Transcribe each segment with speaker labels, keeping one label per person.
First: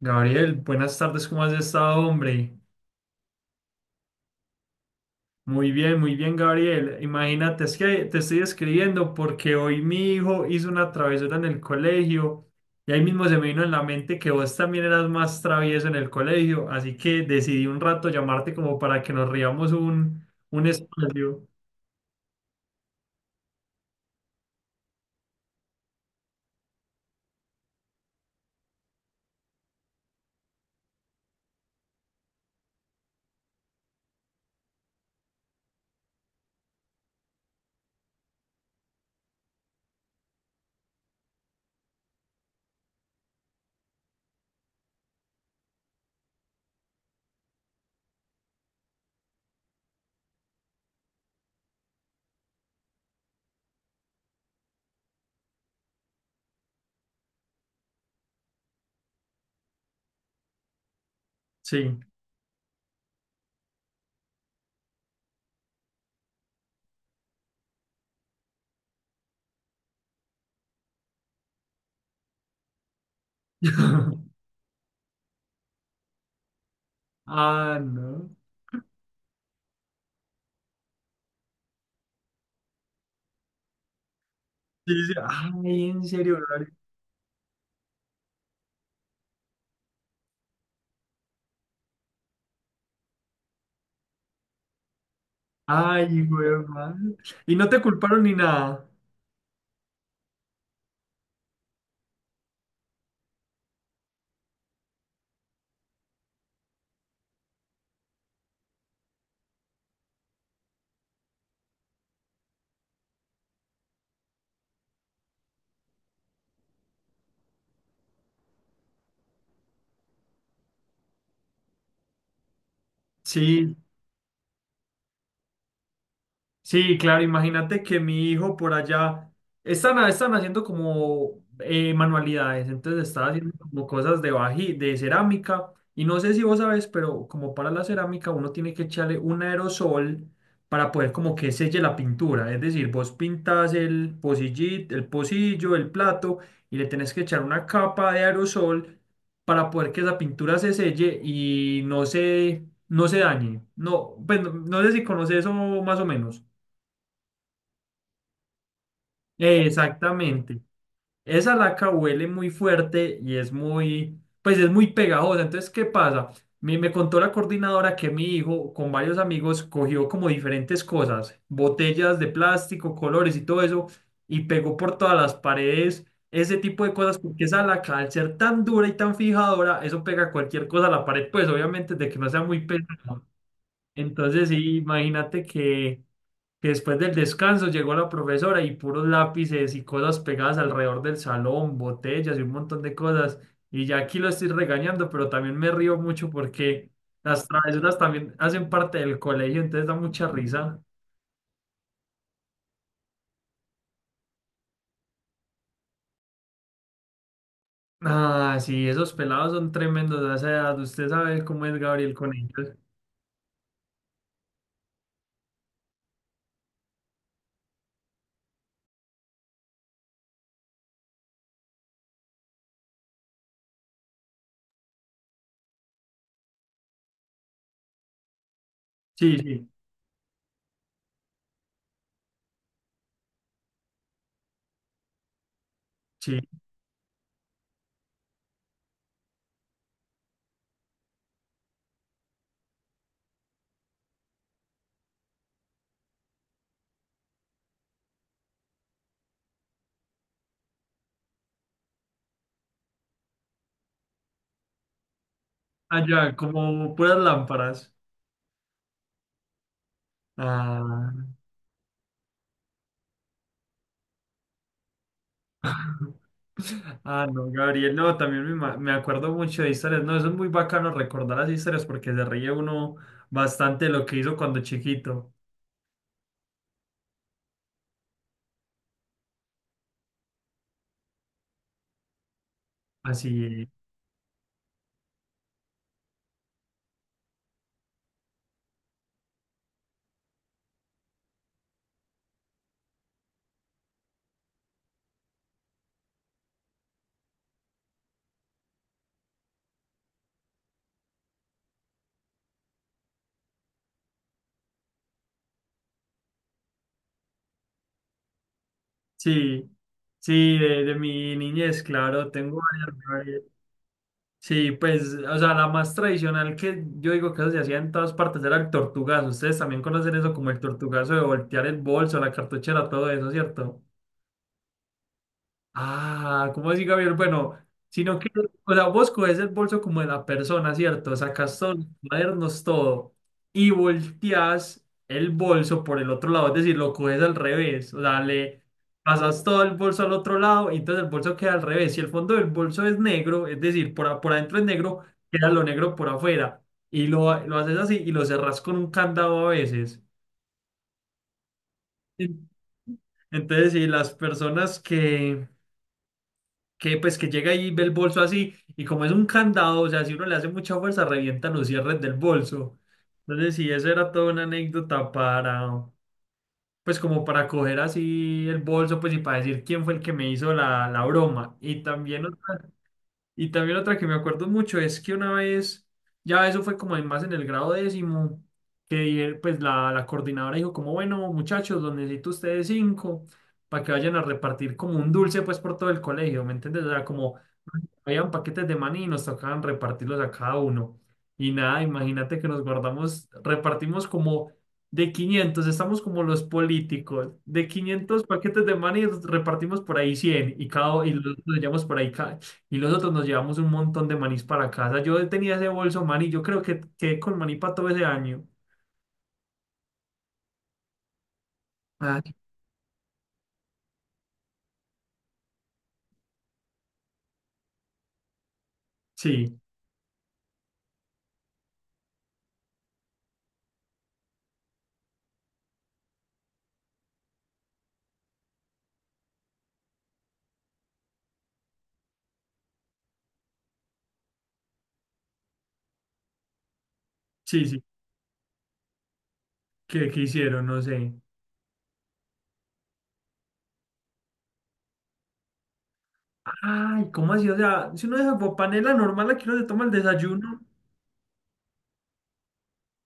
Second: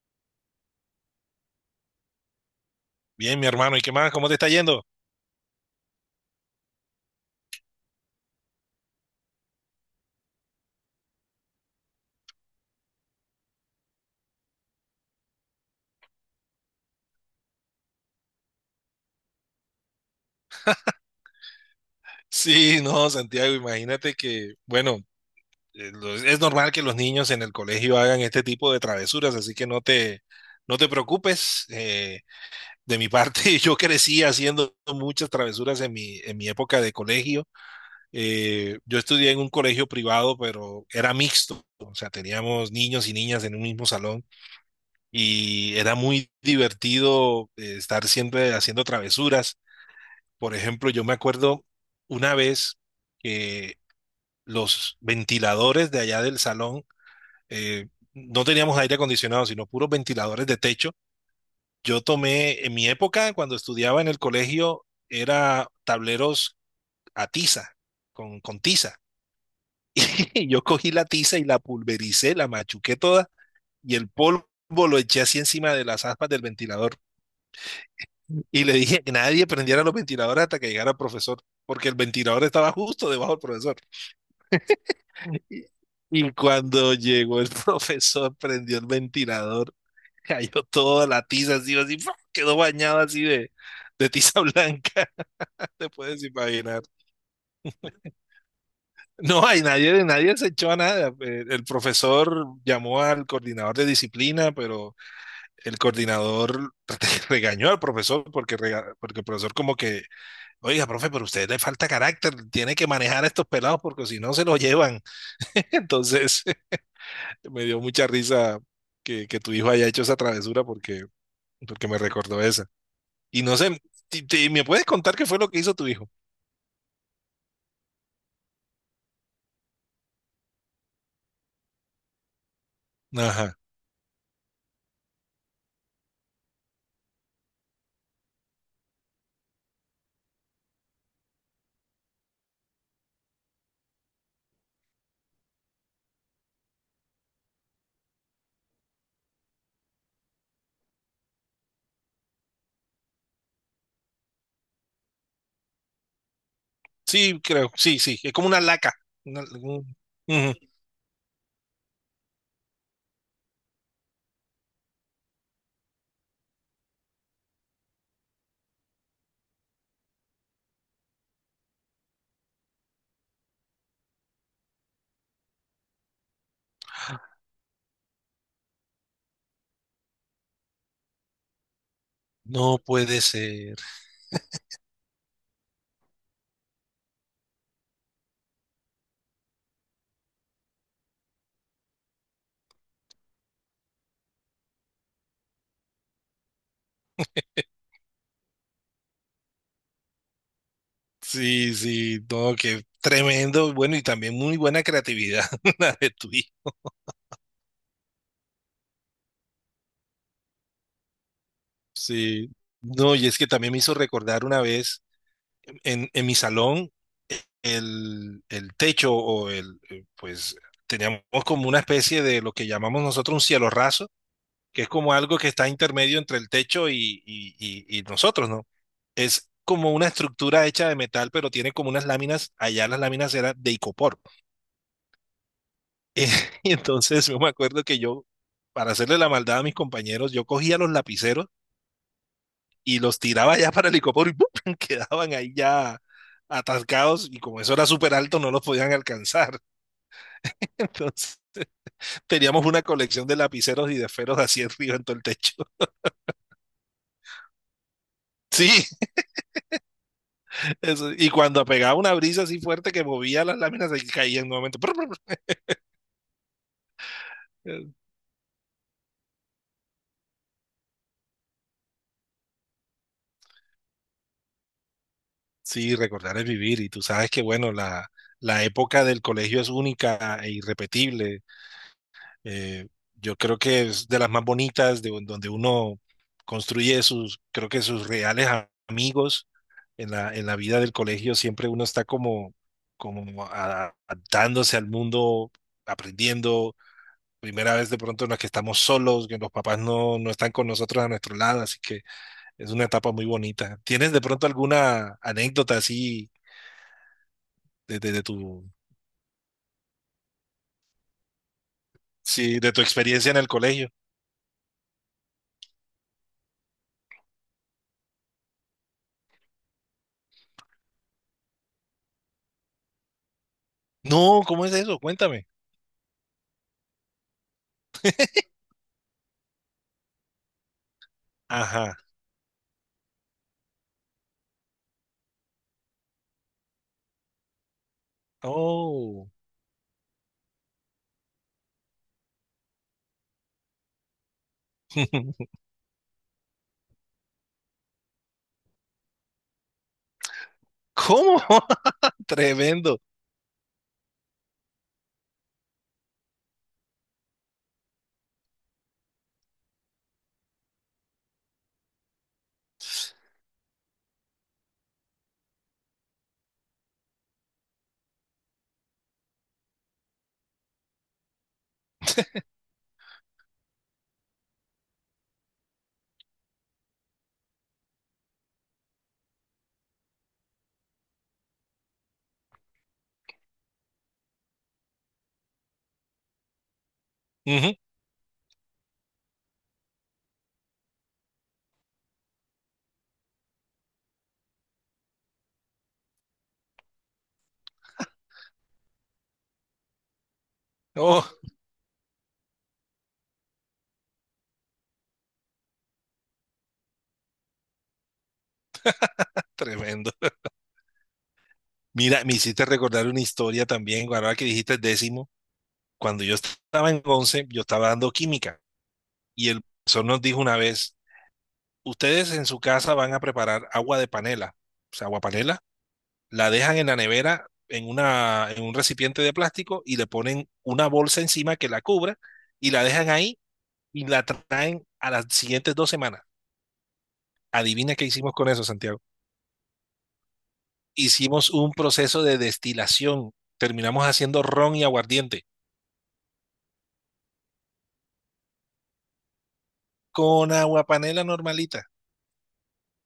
Speaker 1: Gabriel, buenas tardes, ¿cómo has estado, hombre?
Speaker 2: Bien, mi hermano, ¿y qué más? ¿Cómo te está yendo?
Speaker 1: Muy bien, Gabriel. Imagínate, es que te estoy escribiendo porque hoy mi hijo hizo una travesura en el colegio y ahí mismo se me vino en la mente que vos también eras más travieso en el colegio, así que decidí un rato llamarte como para que nos riamos un espacio.
Speaker 2: Sí, no, Santiago, imagínate que, bueno, es normal que los niños en el colegio hagan este tipo de travesuras, así que no te preocupes. De mi parte, yo crecí haciendo muchas travesuras en mi época de colegio. Yo estudié en un colegio privado, pero era mixto, o sea, teníamos niños y niñas en un mismo salón y era muy divertido, estar siempre haciendo travesuras. Por ejemplo, yo me acuerdo una vez que los ventiladores de allá del salón, eh, no teníamos aire acondicionado, sino puros ventiladores de techo.
Speaker 1: Sí.
Speaker 2: Yo tomé, en mi época, cuando estudiaba en el colegio, era tableros a tiza, con tiza. Yo cogí la tiza y la pulvericé, la machuqué toda y el polvo lo eché así encima de las aspas del ventilador.
Speaker 1: Ah, no.
Speaker 2: Y le dije que nadie prendiera los ventiladores hasta que llegara el profesor, porque el ventilador estaba justo debajo del profesor.
Speaker 1: Sí, sí.
Speaker 2: Y
Speaker 1: Ay, en
Speaker 2: y
Speaker 1: serio, Gabriel.
Speaker 2: cuando llegó el profesor, prendió el ventilador, cayó toda la tiza así, así, ¡fua! Quedó bañado así de tiza blanca, te
Speaker 1: Ay,
Speaker 2: puedes
Speaker 1: hijo de
Speaker 2: imaginar.
Speaker 1: madre. Y no te culparon ni nada.
Speaker 2: No, hay nadie, nadie se echó a nada. El profesor llamó al coordinador de disciplina, pero el coordinador regañó al profesor porque el profesor como que, oiga, profe, pero a usted le falta carácter, tiene que manejar a estos pelados porque si no se los llevan. Entonces... Me dio mucha risa que tu hijo haya hecho esa travesura porque me recordó esa. Y no
Speaker 1: Sí.
Speaker 2: sé, ¿me puedes contar qué fue lo que hizo tu hijo?
Speaker 1: Sí, claro, imagínate que mi hijo por allá están haciendo como manualidades, entonces está haciendo
Speaker 2: Ajá.
Speaker 1: como cosas de baji, de cerámica, y no sé si vos sabes, pero como para la cerámica uno tiene que echarle un aerosol para poder como que selle la pintura, es decir, vos pintas el el pocillo, el plato, y le tenés que echar una capa de aerosol para poder que esa pintura se selle y no no se dañe. No, pues no sé si conoces eso más o menos.
Speaker 2: Sí, creo, sí, sí. Es como una laca. Una- un- Ujú.
Speaker 1: Exactamente. Esa laca huele muy fuerte y es muy, pues es muy pegajosa. Entonces, ¿qué pasa? Me contó la coordinadora que mi hijo con varios amigos cogió como diferentes cosas, botellas de plástico, colores y todo eso, y pegó por todas las paredes ese tipo de cosas, porque esa laca, al ser tan dura y tan fijadora, eso pega cualquier cosa a la pared, pues obviamente de que no sea muy
Speaker 2: No puede
Speaker 1: pesada.
Speaker 2: ser.
Speaker 1: Entonces, sí, imagínate que después del descanso llegó la profesora y puros lápices y cosas pegadas alrededor del salón, botellas y un montón de cosas. Y ya aquí lo estoy regañando, pero también me río mucho porque las travesuras también hacen parte del colegio, entonces da mucha risa.
Speaker 2: Sí, sí, no, qué tremendo. Bueno, y también muy buena creatividad la de tu hijo.
Speaker 1: Ah, sí, esos pelados son tremendos a esa edad. Usted sabe cómo es Gabriel con
Speaker 2: Sí.
Speaker 1: ellos.
Speaker 2: No, y es que también me hizo recordar una vez en mi salón. El techo o el pues teníamos como una especie de lo que llamamos nosotros un cielo raso, que es como algo que está intermedio entre el techo y nosotros, ¿no?
Speaker 1: Sí,
Speaker 2: Es
Speaker 1: sí,
Speaker 2: como una estructura hecha de metal, pero tiene como unas láminas, allá las láminas eran de icopor. Eh,
Speaker 1: sí.
Speaker 2: y entonces yo me acuerdo que yo, para hacerle la maldad a mis compañeros, yo cogía los lapiceros y los tiraba ya para el icopor y ¡pum! Quedaban ahí ya atascados y como eso era súper alto, no los podían alcanzar. Entonces... teníamos una colección de lapiceros y de esferos así arriba en todo el techo.
Speaker 1: Allá, como puras lámparas.
Speaker 2: Sí,
Speaker 1: Ah.
Speaker 2: eso. Y cuando pegaba una brisa así fuerte que movía las láminas, se caían nuevamente.
Speaker 1: Ah, no, Gabriel, no, también me acuerdo mucho de historias, no, eso es muy bacano recordar las historias porque se ríe uno bastante de lo que hizo cuando chiquito,
Speaker 2: Sí, recordar es vivir y tú sabes que, bueno, la época del colegio es única e irrepetible. Eh, yo
Speaker 1: así,
Speaker 2: creo
Speaker 1: es.
Speaker 2: que es de las más bonitas, donde uno construye sus, creo que sus reales amigos en la vida del colegio, siempre uno está como, adaptándose al mundo, aprendiendo, primera vez de pronto en la que estamos solos, que los papás no están con nosotros a nuestro lado, así que es una etapa muy bonita. ¿Tienes de pronto alguna anécdota así de tu,
Speaker 1: Sí, sí, de mi niñez, claro,
Speaker 2: sí,
Speaker 1: tengo
Speaker 2: de tu
Speaker 1: varias,
Speaker 2: experiencia en
Speaker 1: Gabriel.
Speaker 2: el colegio?
Speaker 1: Sí, pues, o sea, la más tradicional que yo digo que eso se hacía en todas partes era el tortugazo, ustedes también conocen eso como el tortugazo de voltear el bolso, la cartuchera, todo eso, ¿cierto?
Speaker 2: No, ¿cómo es eso? Cuéntame.
Speaker 1: Ah, ¿cómo así, Gabriel? Bueno, sino que, o sea, vos coges el bolso como de la persona, ¿cierto? Sacas todos los
Speaker 2: Ajá.
Speaker 1: cuadernos, todo, y volteas el bolso por el otro lado, es decir, lo coges al revés, o sea, le
Speaker 2: Oh.
Speaker 1: pasas todo el bolso al otro lado, y entonces el bolso queda al revés. Si el fondo del bolso es negro, es decir, por adentro es negro, queda lo negro por afuera, y lo haces así y lo cerrás con un candado a veces.
Speaker 2: ¿Cómo?
Speaker 1: En-
Speaker 2: Tremendo.
Speaker 1: Entonces, si las personas que pues que llega ahí y ve el bolso así, y como es un candado, o sea, si uno le hace mucha fuerza, revienta los cierres del bolso. Entonces, sí, eso era toda una anécdota para, pues como para coger así el bolso, pues y para decir quién fue el que me hizo la broma. Y también otra que me acuerdo mucho es que una vez, ya eso fue como en más en el grado décimo, que pues la coordinadora dijo como, bueno, muchachos, los necesito ustedes cinco para que vayan a repartir como un dulce pues por todo el colegio, ¿me entiendes? O sea, como
Speaker 2: Ujú.
Speaker 1: habían paquetes de maní y nos tocaban repartirlos a cada uno. Y nada, imagínate que nos guardamos, repartimos como de 500 estamos como los políticos, de 500 paquetes de maní repartimos por ahí 100 y cada y los
Speaker 2: Oh,
Speaker 1: otros llevamos por ahí y nosotros nos llevamos un montón de manís para casa. Yo tenía ese bolso maní, yo creo que quedé con maní para todo ese año.
Speaker 2: tremendo. Mira,
Speaker 1: Ay.
Speaker 2: me hiciste recordar una historia también, ahora que dijiste décimo, cuando yo estaba en 11 yo estaba dando química y
Speaker 1: Sí,
Speaker 2: el profesor nos dijo una vez, ustedes en su casa van a preparar agua de panela, o sea, agua panela, la dejan en la nevera en un recipiente de plástico y le ponen una bolsa encima que la cubra y la dejan ahí y la traen a las siguientes dos semanas.
Speaker 1: sí, sí.
Speaker 2: Adivina qué hicimos con eso, Santiago.
Speaker 1: ¿Qué, qué hicieron? No sé.
Speaker 2: Hicimos un proceso de destilación. Terminamos haciendo ron y aguardiente
Speaker 1: Ay, ¿cómo así? O sea, si uno de esas panela normal aquí uno se toma el
Speaker 2: con
Speaker 1: desayuno,
Speaker 2: agua panela normalita.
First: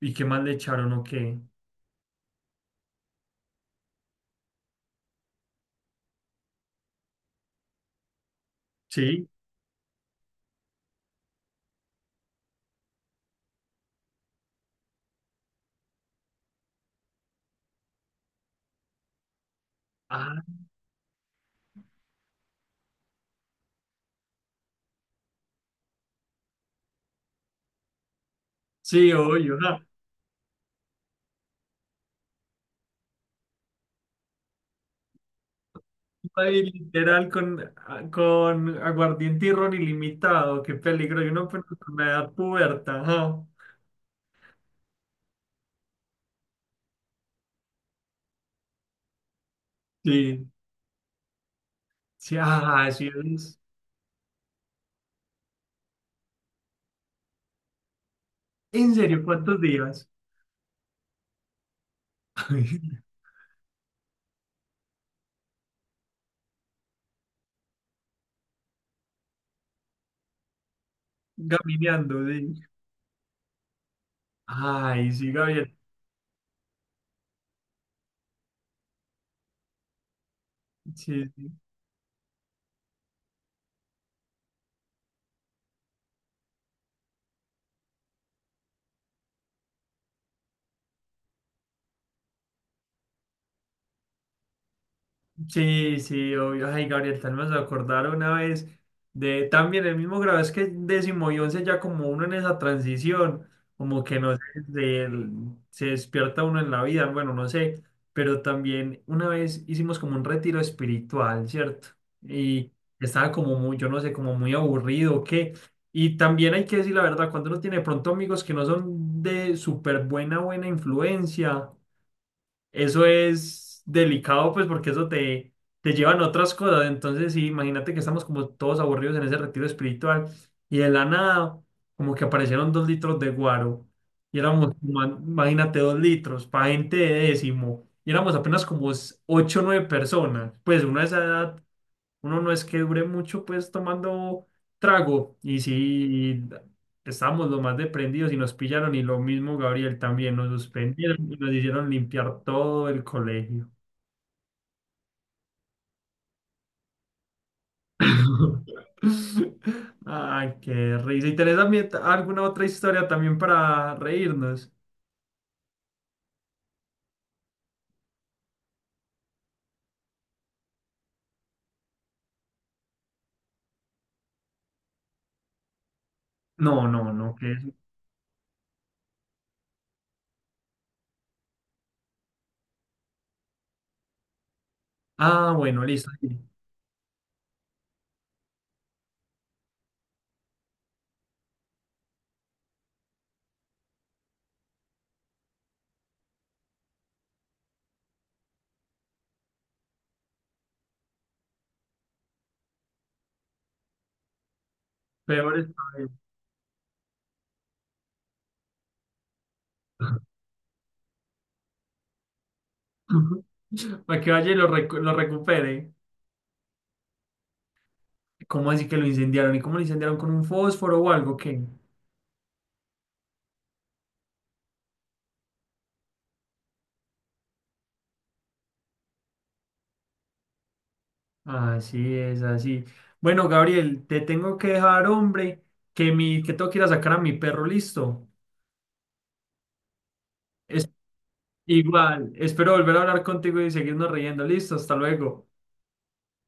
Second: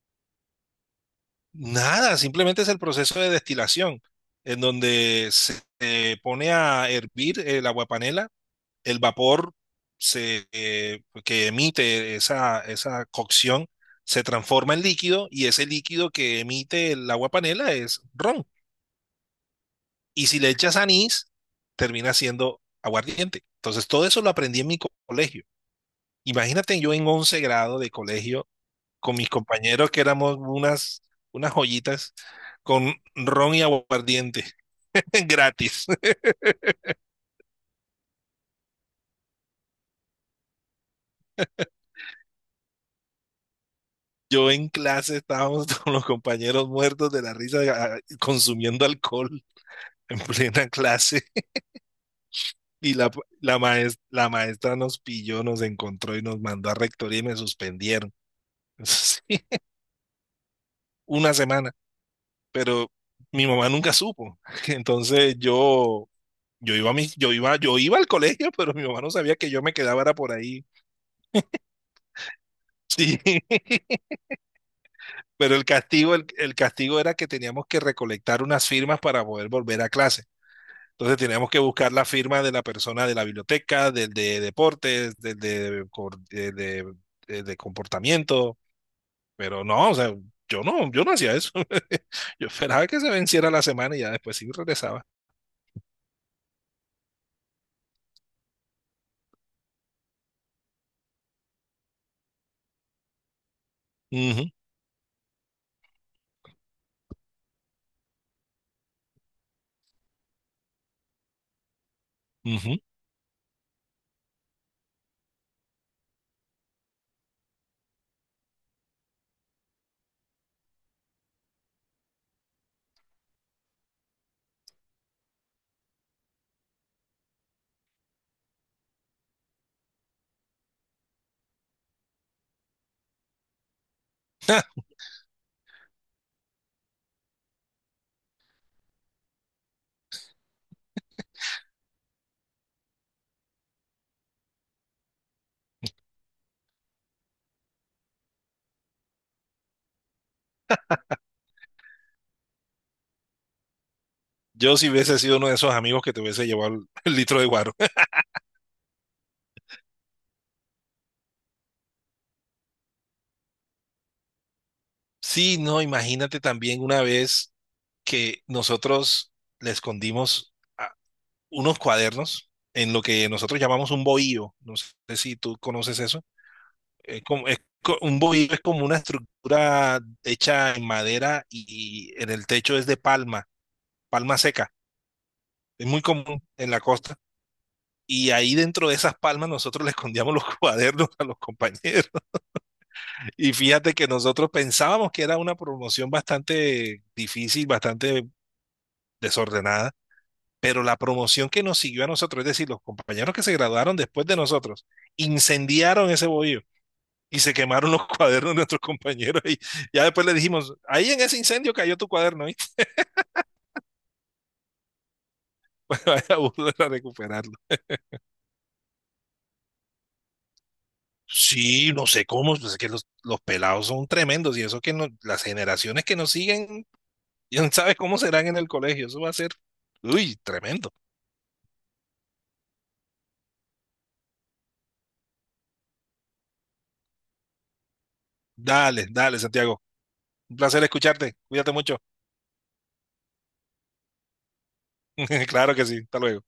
Speaker 1: ¿y qué más le echaron o qué?
Speaker 2: Nada, simplemente es el proceso de destilación en donde se pone a hervir el aguapanela, el
Speaker 1: Sí.
Speaker 2: vapor se, que emite esa, esa cocción, se transforma en líquido y ese líquido que emite el agua panela es ron. Y
Speaker 1: Ah,
Speaker 2: si le echas anís, termina siendo aguardiente. Entonces, todo eso lo aprendí en mi colegio. Imagínate yo en 11 grado de colegio
Speaker 1: sí,
Speaker 2: con mis
Speaker 1: obvio. Ja.
Speaker 2: compañeros que éramos unas joyitas con ron y aguardiente gratis.
Speaker 1: Ay, literal con, ah, con aguardiente y ron ilimitado. Qué peligro. Yo no puedo con la edad puberta. Ajá.
Speaker 2: Yo en clase estábamos con los compañeros muertos de la risa ah, consumiendo alcohol en
Speaker 1: Sí,
Speaker 2: plena clase.
Speaker 1: sí, ah,
Speaker 2: Y
Speaker 1: sí.
Speaker 2: la maestra nos pilló, nos encontró y nos mandó a rectoría y me suspendieron.
Speaker 1: En serio,
Speaker 2: Sí,
Speaker 1: ¿cuántos días?
Speaker 2: una semana, pero mi mamá nunca supo. Entonces yo iba a mi, yo iba al colegio, pero mi mamá no sabía que yo me quedaba era por ahí.
Speaker 1: Gamineando, sí.
Speaker 2: Sí,
Speaker 1: Ay, sí,
Speaker 2: pero
Speaker 1: Gabriel.
Speaker 2: el castigo era que teníamos que recolectar unas firmas para poder volver a clase. Entonces
Speaker 1: Sí,
Speaker 2: teníamos
Speaker 1: sí.
Speaker 2: que buscar la firma de la persona de la biblioteca, del de deportes, del de, cor- de comportamiento, pero no, o sea, yo no hacía eso. Yo esperaba que se venciera la semana y ya después sí regresaba.
Speaker 1: Sí, sí, obvio. Ay, Gabriel, tal vez me vas acordar una vez de también el mismo grado, es que décimo y once ya como uno en esa transición, como que no sé,
Speaker 2: Ujú,
Speaker 1: de- se despierta uno en la vida, bueno, no sé, pero también una vez hicimos como un retiro espiritual, ¿cierto? Y
Speaker 2: ujú.
Speaker 1: estaba como muy, yo no sé, como muy aburrido, o ¿qué? Y también hay que decir la verdad, cuando uno tiene de pronto amigos que no son de súper buena influencia. Eso es delicado, pues, porque eso te llevan a otras cosas. Entonces, sí, imagínate que estamos como todos aburridos en ese retiro espiritual y de la nada, como que aparecieron dos litros de guaro y éramos, imagínate, dos litros para gente de décimo y éramos apenas como ocho o nueve personas. Pues uno a esa edad uno no es que dure mucho pues tomando trago y si estábamos lo más deprendidos y nos pillaron y lo mismo Gabriel también nos suspendieron y nos hicieron limpiar todo el colegio.
Speaker 2: Yo si hubiese sido uno de esos amigos que te hubiese llevado el litro de guaro.
Speaker 1: Ay, qué risa. ¿Y tenés también alguna otra historia también para reírnos?
Speaker 2: Sí, no, imagínate también una vez que nosotros le escondimos a- unos cuadernos en lo que nosotros llamamos un bohío. No sé si tú conoces eso.
Speaker 1: No, no,
Speaker 2: Es
Speaker 1: no,
Speaker 2: como,
Speaker 1: que
Speaker 2: un bohío es como una estructura hecha en madera y en el techo es de palma, palma seca.
Speaker 1: Ah, bueno,
Speaker 2: Es muy
Speaker 1: listo. Sí.
Speaker 2: común en la costa. Y ahí dentro de esas palmas nosotros le escondíamos los cuadernos a los compañeros. Y fíjate que nosotros pensábamos que era una promoción bastante difícil, bastante desordenada, pero la promoción que nos siguió a nosotros, es decir, los compañeros que se graduaron después de nosotros,
Speaker 1: Peor historia.
Speaker 2: incendiaron ese bohío. Y se quemaron los cuadernos de nuestros compañeros y ya después le dijimos, ahí en ese incendio cayó tu cuaderno y
Speaker 1: Para que vaya y lo recupere.
Speaker 2: vaya a volver a recuperarlo.
Speaker 1: ¿Cómo así que lo incendiaron? ¿Y cómo lo incendiaron con un fósforo o algo? ¿Qué?
Speaker 2: Sí, no sé cómo, pues es que los pelados son tremendos y eso que las generaciones que nos siguen, ya no sabes cómo serán en el colegio, eso va a ser, uy, tremendo.
Speaker 1: Así es, así. Bueno, Gabriel, te tengo que dejar, hombre, que mi, que tengo que ir a sacar a mi perro, listo.
Speaker 2: Dale, dale, Santiago, un placer
Speaker 1: Es
Speaker 2: escucharte, cuídate mucho.
Speaker 1: igual, espero volver a hablar contigo y seguirnos riendo, listo, hasta luego.
Speaker 2: Claro que sí, hasta luego.